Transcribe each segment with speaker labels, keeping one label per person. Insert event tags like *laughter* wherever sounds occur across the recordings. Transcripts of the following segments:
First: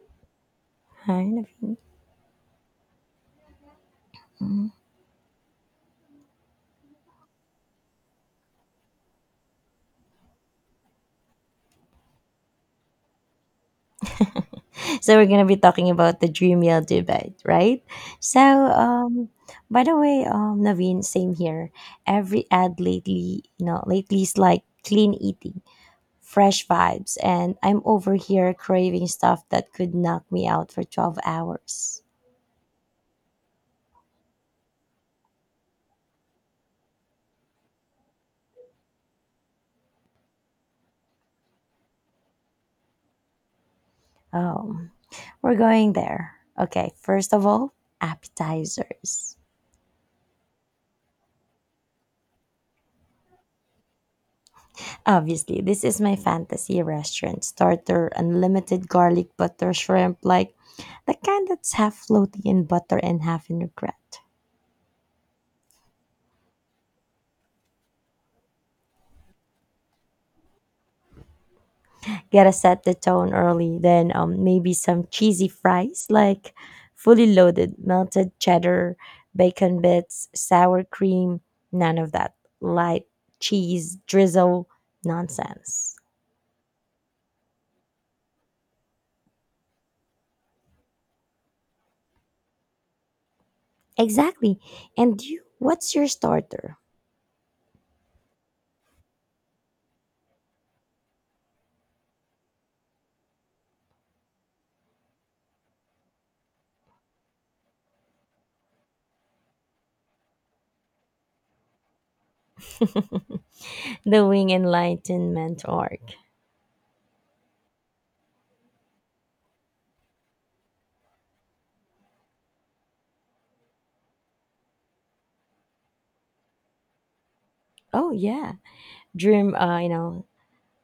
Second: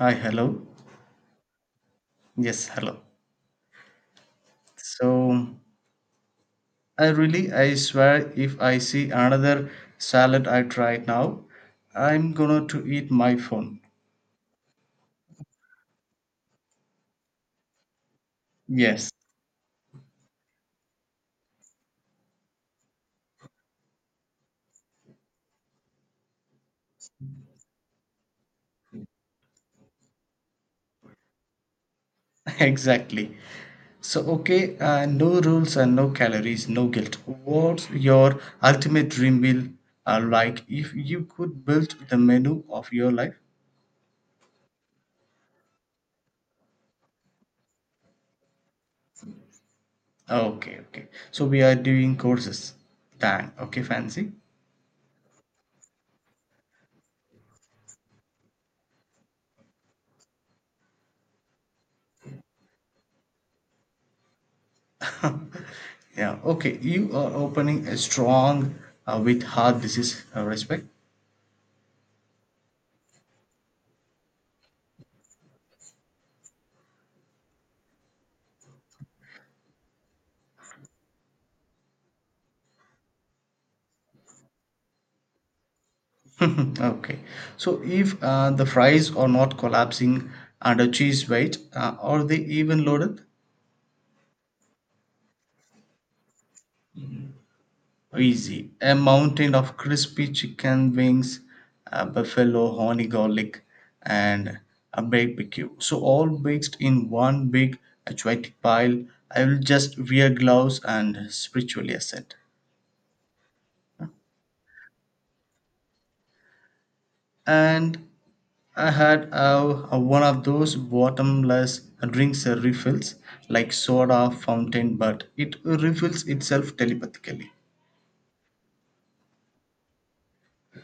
Speaker 1: Hi, hello.
Speaker 2: Kind of thing.
Speaker 1: Yes, hello.
Speaker 2: Mhm.
Speaker 1: So I really, I swear, if I see another salad I try now, I'm gonna to eat my phone.
Speaker 2: So we're gonna be talking about the dream meal debate, right? So,
Speaker 1: Yes,
Speaker 2: um, by the way, Naveen, same here. Every ad lately, lately is like clean eating, fresh vibes, and I'm over here craving stuff that could knock me out for 12 hours.
Speaker 1: *laughs* exactly. So okay, no rules and no calories, no guilt. What's your ultimate dream meal like if you could build the menu of your life?
Speaker 2: Um, we're going there. Okay, first of all, appetizers.
Speaker 1: Okay, okay. So we are doing courses. Dang. Okay, fancy.
Speaker 2: Obviously, this is my fantasy restaurant starter unlimited garlic butter shrimp, like the kind that's half floaty in butter and half in regret.
Speaker 1: Yeah, okay. You are opening a strong with heart disease, respect.
Speaker 2: Gotta set the tone early, then maybe some cheesy fries, like fully loaded, melted cheddar, bacon bits, sour cream, none of that light cheese drizzle nonsense.
Speaker 1: *laughs* Okay. So if the fries are not collapsing under cheese weight, are they even loaded?
Speaker 2: Exactly. And you, what's your starter?
Speaker 1: Easy. A mountain of crispy chicken wings, buffalo, honey garlic, and a barbecue. So all mixed in one big athletic pile. I will just wear gloves and spiritually ascend.
Speaker 2: *laughs* The Wing Enlightenment org.
Speaker 1: And I had one of those bottomless drinks refills, like soda fountain, but it refills itself telepathically.
Speaker 2: Oh yeah, dream. Uh, you know,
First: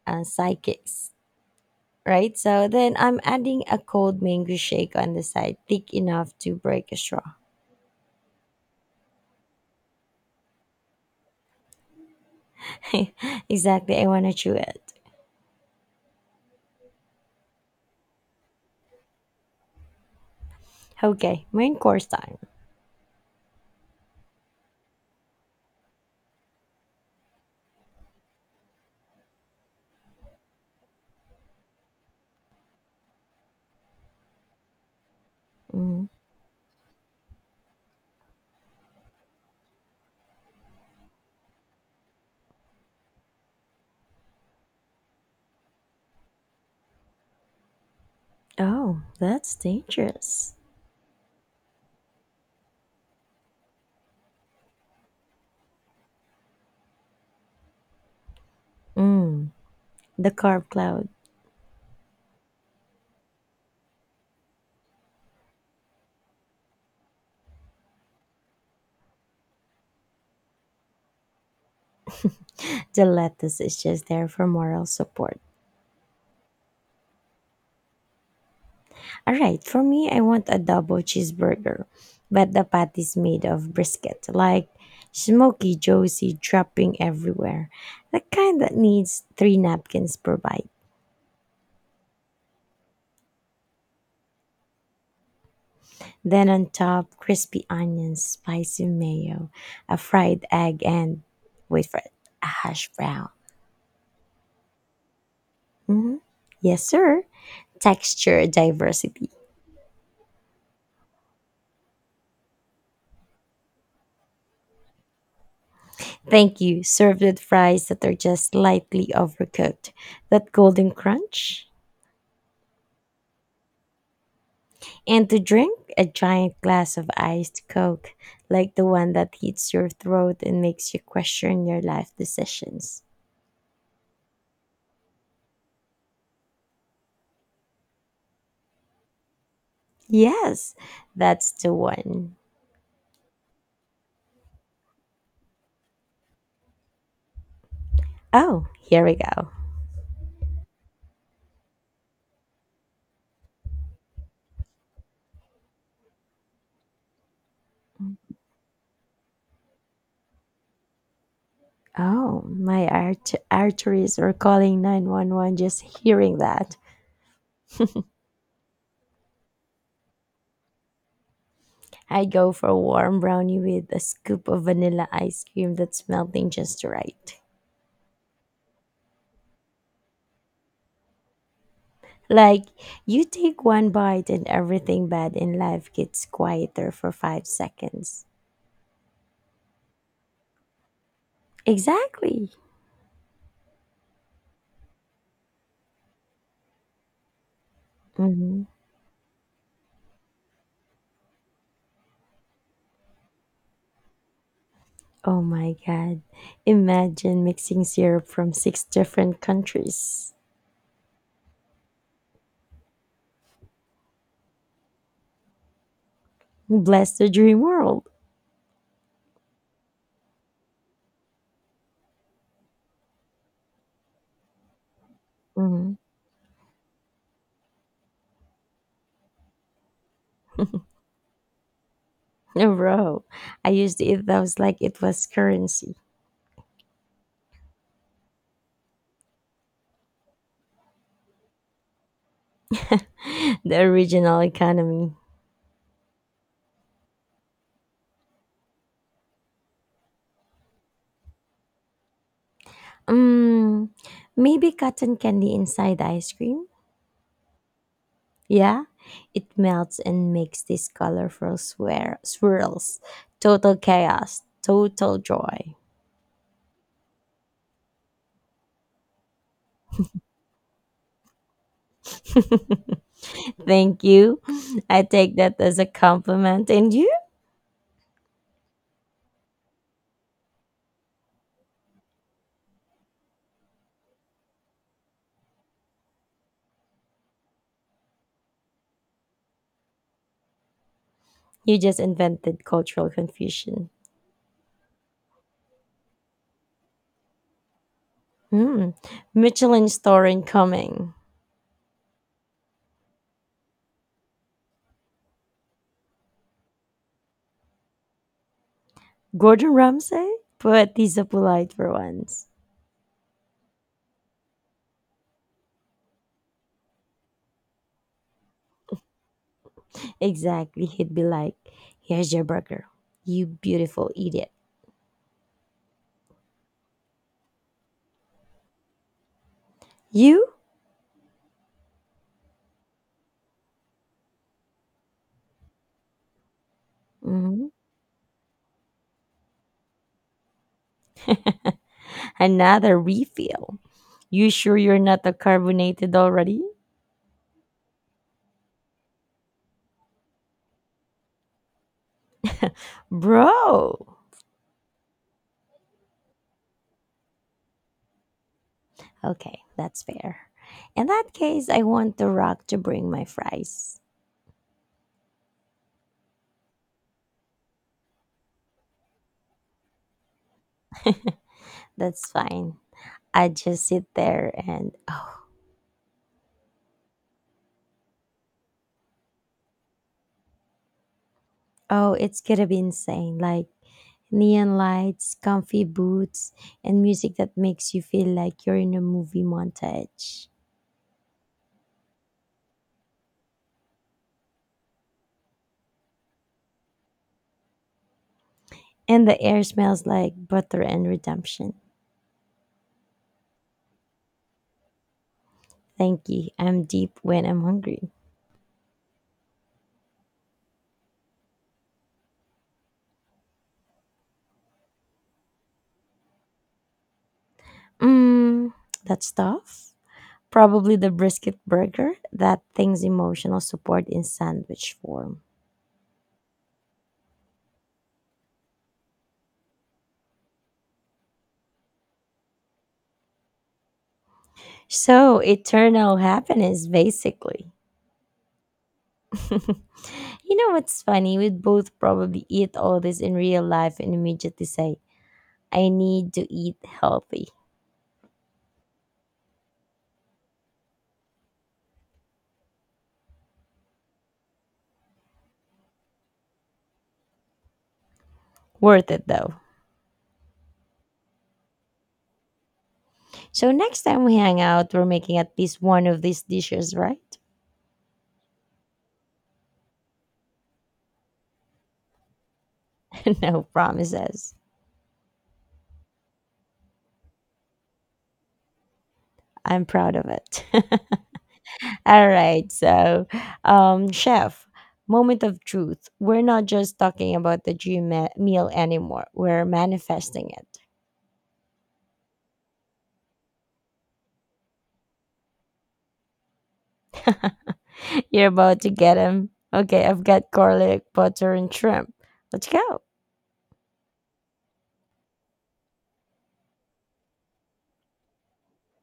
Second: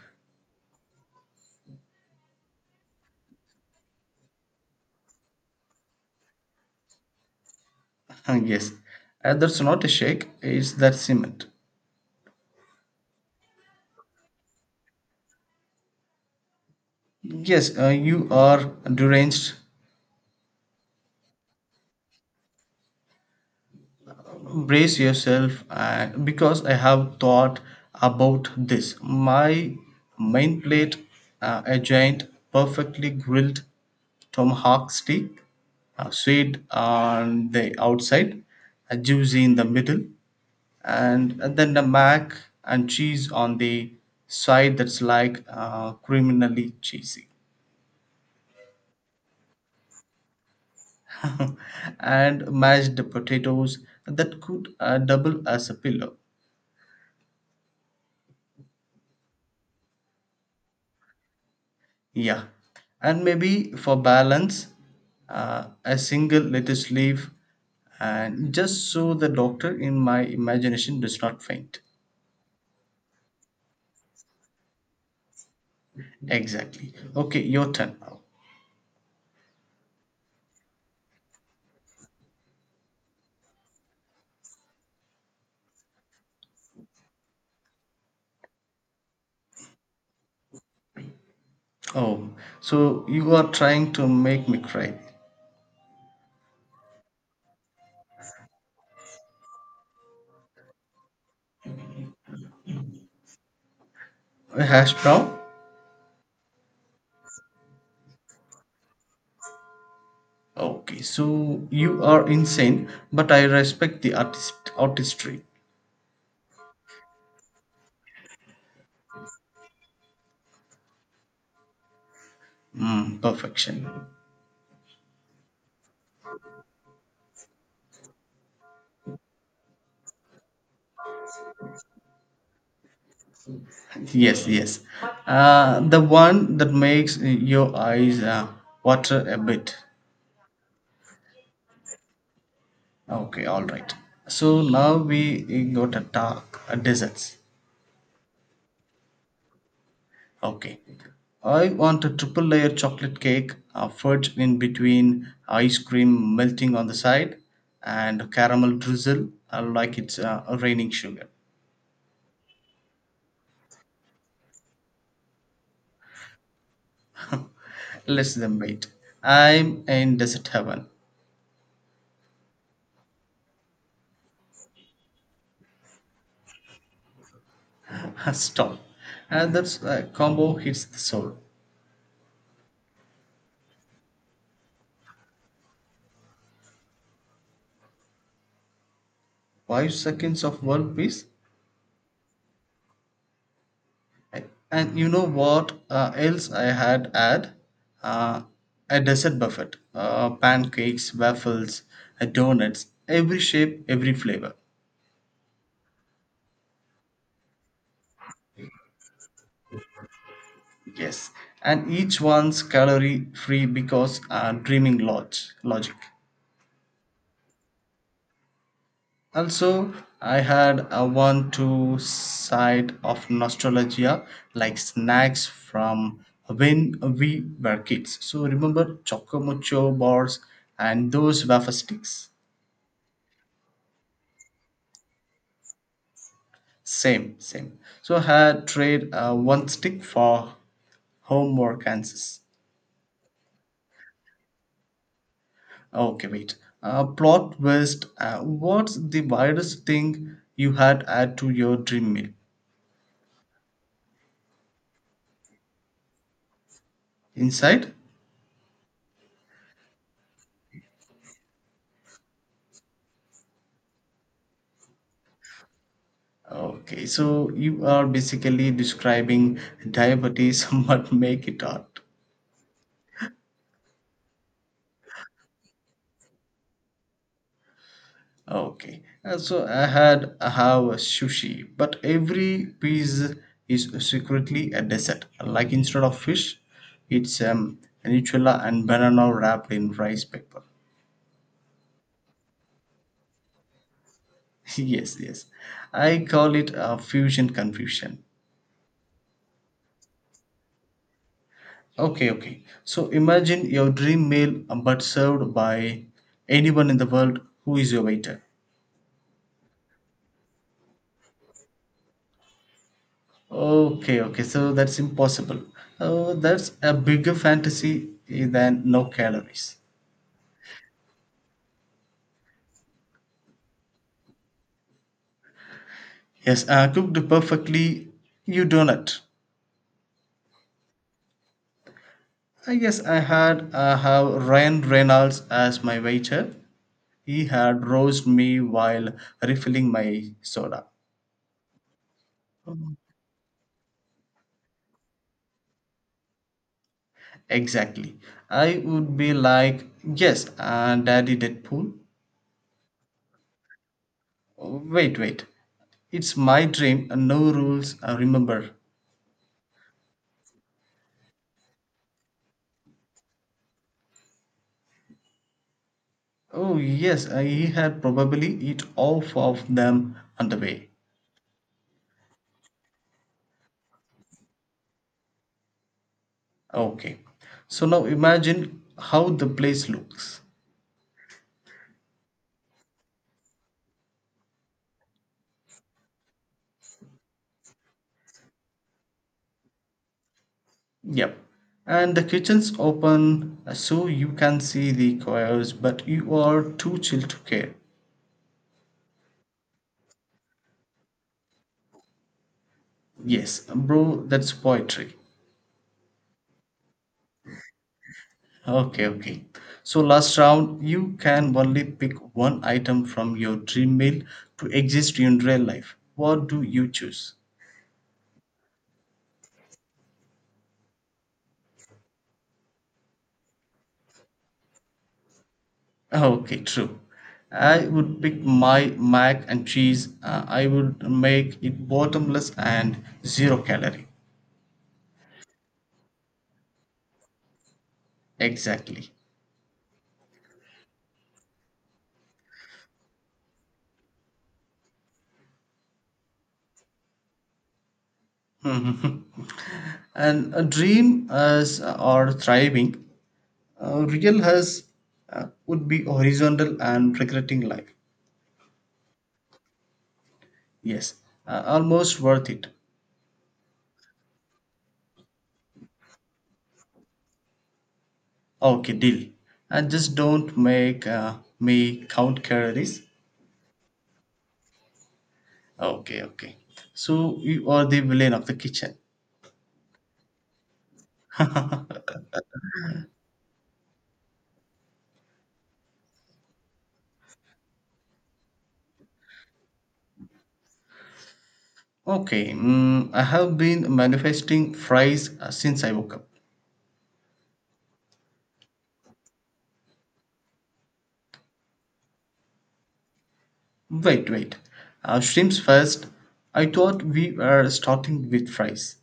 Speaker 2: uh, Psychics, right? So then I'm adding a cold mango shake on the side, thick enough to break a straw.
Speaker 1: Yes, that's not a shake, it's that cement.
Speaker 2: *laughs* Exactly, I want to chew it.
Speaker 1: Yes, you are deranged.
Speaker 2: Okay, main course time.
Speaker 1: Brace yourself, and because I have thought about this, my main plate, a giant perfectly grilled tomahawk steak,
Speaker 2: Mm.
Speaker 1: sweet on the outside, juicy in the middle, and then the mac and cheese on the side that's like criminally cheesy.
Speaker 2: Oh, that's dangerous.
Speaker 1: *laughs* And mashed potatoes that could double as a pillow.
Speaker 2: Mm. The carb cloud.
Speaker 1: Yeah, and maybe for balance, a single lettuce leaf, and just so the doctor in my imagination does not faint.
Speaker 2: The lettuce is just there for moral support.
Speaker 1: Exactly. Okay, your turn now.
Speaker 2: All right, for me, I want a double cheeseburger, but the patty's made of brisket, like smoky, juicy, dropping everywhere. The kind that needs three napkins per bite.
Speaker 1: Oh, so you are trying to make me cry.
Speaker 2: Then on top, crispy onions, spicy mayo, a fried egg, and wait for it, a hash brown.
Speaker 1: A hash brown?
Speaker 2: Hmm. Yes, sir. Texture diversity.
Speaker 1: Okay, so you are insane, but I respect the artistry.
Speaker 2: Thank you. Served with fries that are just slightly overcooked. That golden crunch.
Speaker 1: Mm, perfection.
Speaker 2: And to drink a giant glass of iced Coke, like the one that hits your throat and makes you question your life decisions.
Speaker 1: Yes, yes. The one that makes your eyes water a bit.
Speaker 2: Yes, that's the one.
Speaker 1: Okay, all right. So now we got to talk desserts.
Speaker 2: Oh, here we go.
Speaker 1: Okay. I want a triple layer chocolate cake, a fudge in between, ice cream melting on the side, and caramel drizzle like it's raining sugar.
Speaker 2: Oh, my arteries are calling 911 just hearing that.
Speaker 1: Less than wait. I'm in desert heaven.
Speaker 2: I go for a warm brownie with a scoop of vanilla ice cream that's melting just right.
Speaker 1: *laughs* Stop. And that's combo hits the soul.
Speaker 2: Like, you take one bite and everything bad in life gets quieter for 5 seconds.
Speaker 1: Five seconds of world peace.
Speaker 2: Exactly.
Speaker 1: And you know what else I had? Uh,
Speaker 2: Hmm.
Speaker 1: a dessert buffet. Pancakes, waffles, donuts, every shape, every flavor.
Speaker 2: Oh my God. Imagine mixing syrup from six different countries.
Speaker 1: Yes. And each one's calorie free because dreaming logic.
Speaker 2: Bless the dream world.
Speaker 1: Also, I had a one two side of nostalgia, like snacks
Speaker 2: Hmm.
Speaker 1: from when we were kids. So remember Chocomocho bars and those wafer sticks.
Speaker 2: *laughs* Bro, I used to eat those like it was currency.
Speaker 1: Same, same. So had trade one stick for homework answers.
Speaker 2: *laughs* The original economy.
Speaker 1: Okay, wait. Plot twist. What's the weirdest thing you had add to your dream meal?
Speaker 2: Mm, maybe cotton candy inside ice cream?
Speaker 1: Inside?
Speaker 2: Yeah, it melts and makes these colorful swirls. Total chaos, total joy.
Speaker 1: Okay, so you are basically describing diabetes *laughs* but make it art.
Speaker 2: *laughs* Thank you. I take that as a compliment. And you?
Speaker 1: Okay, so I have a sushi, but every piece is secretly a dessert. Like instead of fish, it's nutella and banana wrapped in rice paper.
Speaker 2: You just invented cultural confusion.
Speaker 1: *laughs* Yes, yes, I call it a fusion confusion.
Speaker 2: Hmm. Michelin star incoming.
Speaker 1: Okay, okay. So imagine your dream meal, but served by anyone in the world. Who is your waiter?
Speaker 2: Gordon Ramsay? But he's a polite for once.
Speaker 1: Okay, okay. So that's impossible. Oh, that's a bigger fantasy than no calories.
Speaker 2: Exactly. He'd be like, here's your burger. You beautiful idiot.
Speaker 1: Yes, cooked perfectly. You donut.
Speaker 2: You?
Speaker 1: I guess I had have Ryan Reynolds as my waiter. He
Speaker 2: Hmm.
Speaker 1: had roast me while refilling my soda.
Speaker 2: *laughs*
Speaker 1: Mm.
Speaker 2: Another refill. You sure you're not a carbonated already?
Speaker 1: Exactly. I would be like, yes, Daddy Deadpool.
Speaker 2: Bro!
Speaker 1: Oh, wait, wait. It's my dream. No rules. Remember.
Speaker 2: Okay, that's fair. In that case, I want the rock to bring my fries.
Speaker 1: Oh yes, he had probably eat all of them on the way.
Speaker 2: That's fine. I just sit there and oh.
Speaker 1: Okay. So now imagine how the place looks.
Speaker 2: Oh, it's gonna be insane. Like neon lights, comfy boots, and music that makes you feel like you're in a movie montage.
Speaker 1: Yep. And the kitchen's open, so you can see the cows, but you are too chill to care.
Speaker 2: And the air smells like butter and redemption.
Speaker 1: Yes, bro, that's poetry.
Speaker 2: Thank you. I'm deep when I'm hungry.
Speaker 1: Okay, okay. So last round, you can only pick one item from your dream meal to exist in real life. What do you choose?
Speaker 2: Mmm, that's tough. Probably the brisket burger, that thing's emotional support in sandwich form.
Speaker 1: Okay, true. I would pick my mac and cheese. I would make it bottomless and zero calorie.
Speaker 2: So, eternal happiness, basically.
Speaker 1: Exactly.
Speaker 2: *laughs* You know what's funny? We'd both probably eat all this in real life and immediately say, I need to eat healthy.
Speaker 1: Mhm. *laughs* And a dream as or thriving, real has would be horizontal and regretting life.
Speaker 2: Worth it though.
Speaker 1: Yes, almost worth it.
Speaker 2: So, next time we hang out, we're making at least one of these dishes, right?
Speaker 1: Okay, deal. And just don't make me count calories.
Speaker 2: *laughs* No promises.
Speaker 1: Okay, okay. So you are the villain of the kitchen.
Speaker 2: I'm proud of it. *laughs* All right. Chef, moment of truth. We're not just talking about the dream meal anymore. We're manifesting it.
Speaker 1: Okay, mm, I have been manifesting fries since I woke up.
Speaker 2: *laughs* You're about to get him. Okay, I've got garlic, butter, and shrimp. Let's go.
Speaker 1: Wait, wait, shrimps first. I thought we were starting with fries.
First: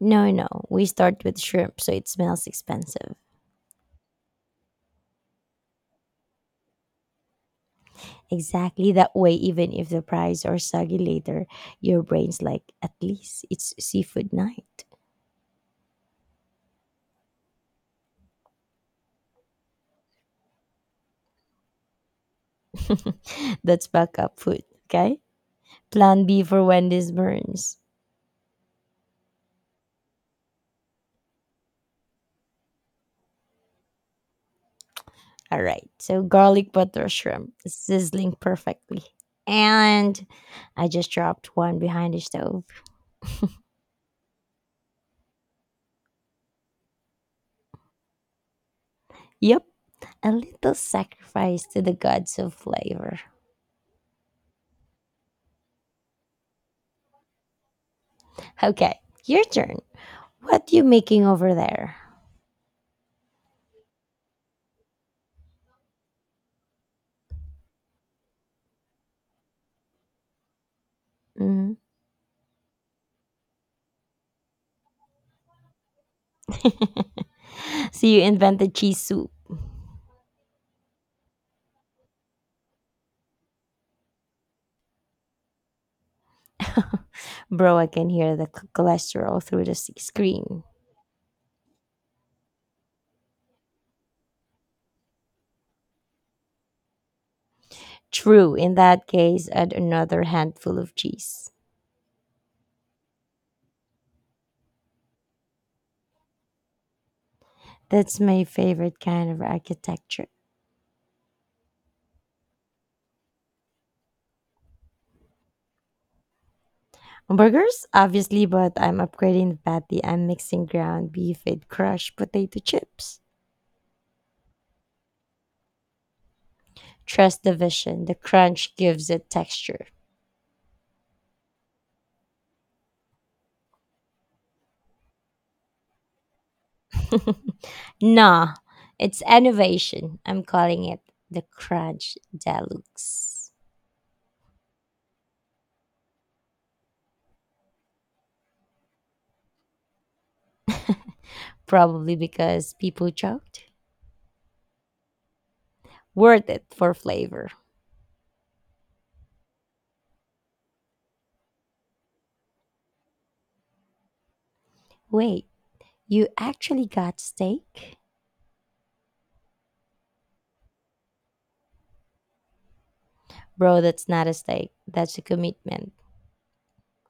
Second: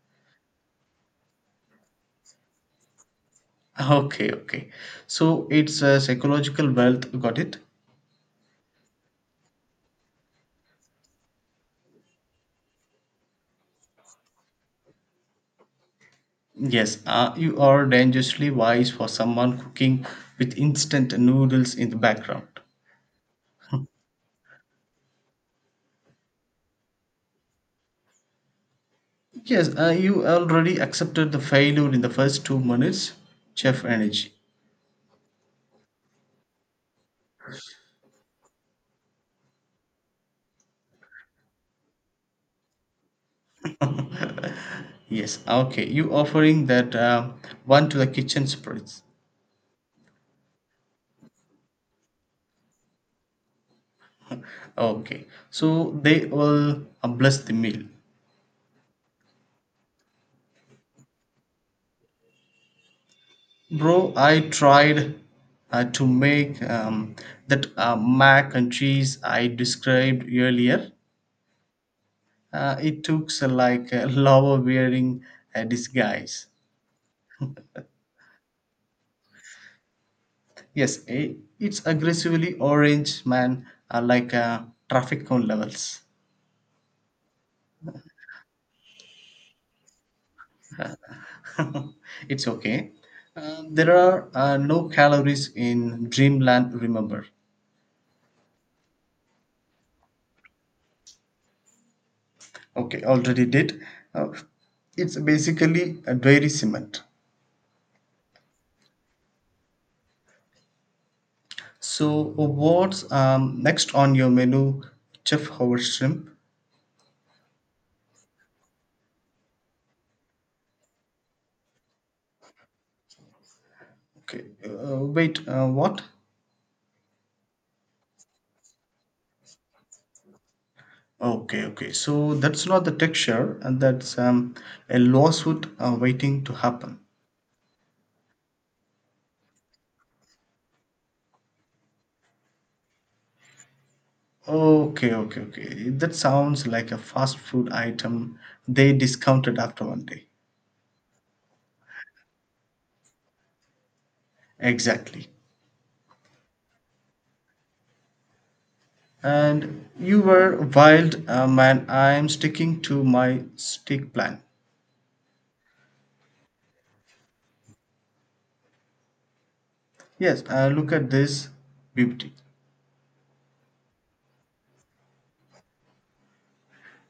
Speaker 2: No, no. We start with shrimp, so it smells expensive.
Speaker 1: Okay, okay. So it's a psychological wealth, got it?
Speaker 2: Exactly that way, even if the fries are soggy later, your brain's like, at least it's seafood night.
Speaker 1: Yes, you are dangerously wise for someone cooking with instant noodles in the background.
Speaker 2: *laughs* That's backup food, okay? Plan B for when this burns.
Speaker 1: Yes, you already accepted the failure in the first two minutes. Chef energy.
Speaker 2: All right. So garlic butter shrimp sizzling perfectly. And I just dropped one behind the stove.
Speaker 1: Yes, okay. You offering that one to the kitchen spirits.
Speaker 2: Yep. A little sacrifice to the gods of flavor.
Speaker 1: Okay, so they will bless the meal.
Speaker 2: Okay. Your turn. What you making over there?
Speaker 1: Bro, I tried to make that mac and cheese I described earlier.
Speaker 2: Mm.
Speaker 1: It took like a *laughs* lava wearing a disguise.
Speaker 2: *laughs* So you invented cheese soup.
Speaker 1: Yes, it's aggressively orange, man, like traffic cone levels.
Speaker 2: *laughs* Bro, I can hear the cholesterol through the screen.
Speaker 1: *laughs* It's okay. There are no calories in Dreamland, remember.
Speaker 2: True. In that case, add another handful of cheese.
Speaker 1: Okay, already did. Uh, it's basically a dairy cement.
Speaker 2: That's my favorite kind of architecture.
Speaker 1: So what's next on your menu, Chef Howard Shrimp?
Speaker 2: Burgers, obviously, but I'm upgrading the patty. I'm mixing ground beef with crushed potato chips.
Speaker 1: Okay, wait, what?
Speaker 2: Trust the vision. The crunch gives it texture.
Speaker 1: Okay, okay. So that's not the texture, and that's a lawsuit waiting to happen.
Speaker 2: *laughs* Nah, it's innovation. I'm calling it the crunch deluxe.
Speaker 1: Okay, okay, okay. That sounds like a fast food item they discounted after one day.
Speaker 2: Probably because people joked.
Speaker 1: Exactly.
Speaker 2: Worth it for flavor.
Speaker 1: And you were wild, man. I'm sticking to my stick plan.
Speaker 2: Wait, you actually got steak?
Speaker 1: Yes, look at this beauty.
Speaker 2: Bro, that's not a steak. That's a commitment.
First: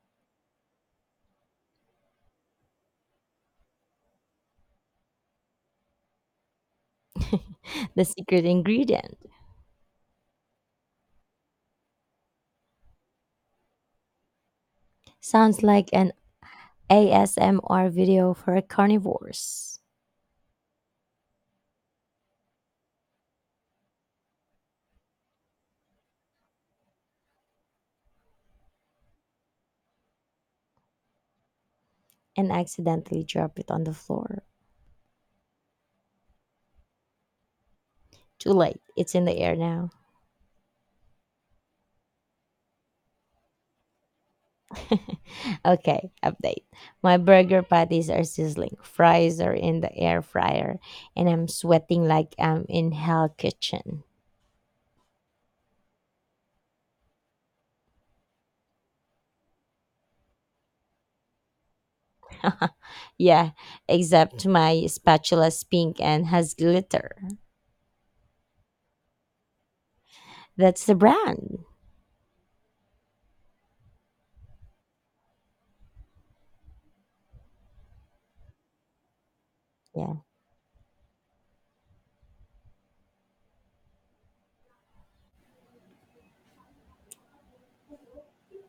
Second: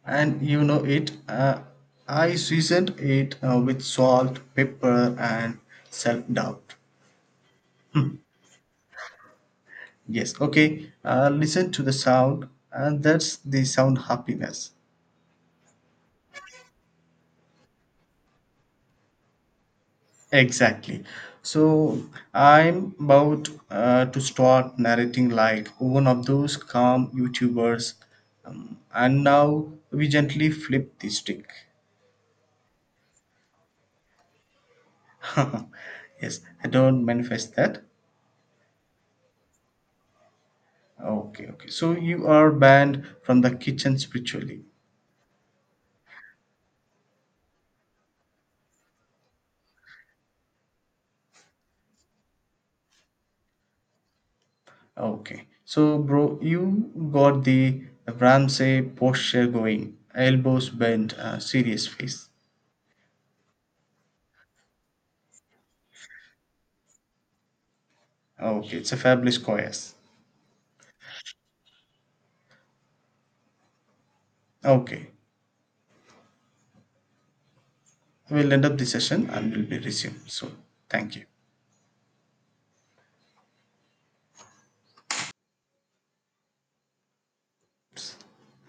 Speaker 1: And you know it. I seasoned it with salt, pepper, and self doubt.
Speaker 2: *laughs* The secret ingredient.
Speaker 1: Yes, okay. Listen to the sound, and that's the sound happiness.
Speaker 2: Sounds like an ASMR video for carnivores
Speaker 1: Exactly. So I'm about to start narrating like one of those calm YouTubers, and now we gently flip the stick.
Speaker 2: and accidentally dropped it on the floor.
Speaker 1: *laughs* Yes, I don't manifest that.
Speaker 2: Too late. It's in the air now.
Speaker 1: Okay, okay. So you are banned from the kitchen spiritually.
Speaker 2: *laughs* Okay, update. My burger patties are sizzling, fries are in the air fryer, and I'm sweating like I'm in hell kitchen.
Speaker 1: Okay. So, bro, you got the Ramsey posture going, elbows bent, serious face.
Speaker 2: *laughs* Yeah, except my spatula's pink and has glitter.
Speaker 1: Okay, it's a fabulous choice.
Speaker 2: That's the brand.
Speaker 1: Okay, we'll end up the session and we'll be
Speaker 2: Yeah.
Speaker 1: resumed. So, thank you.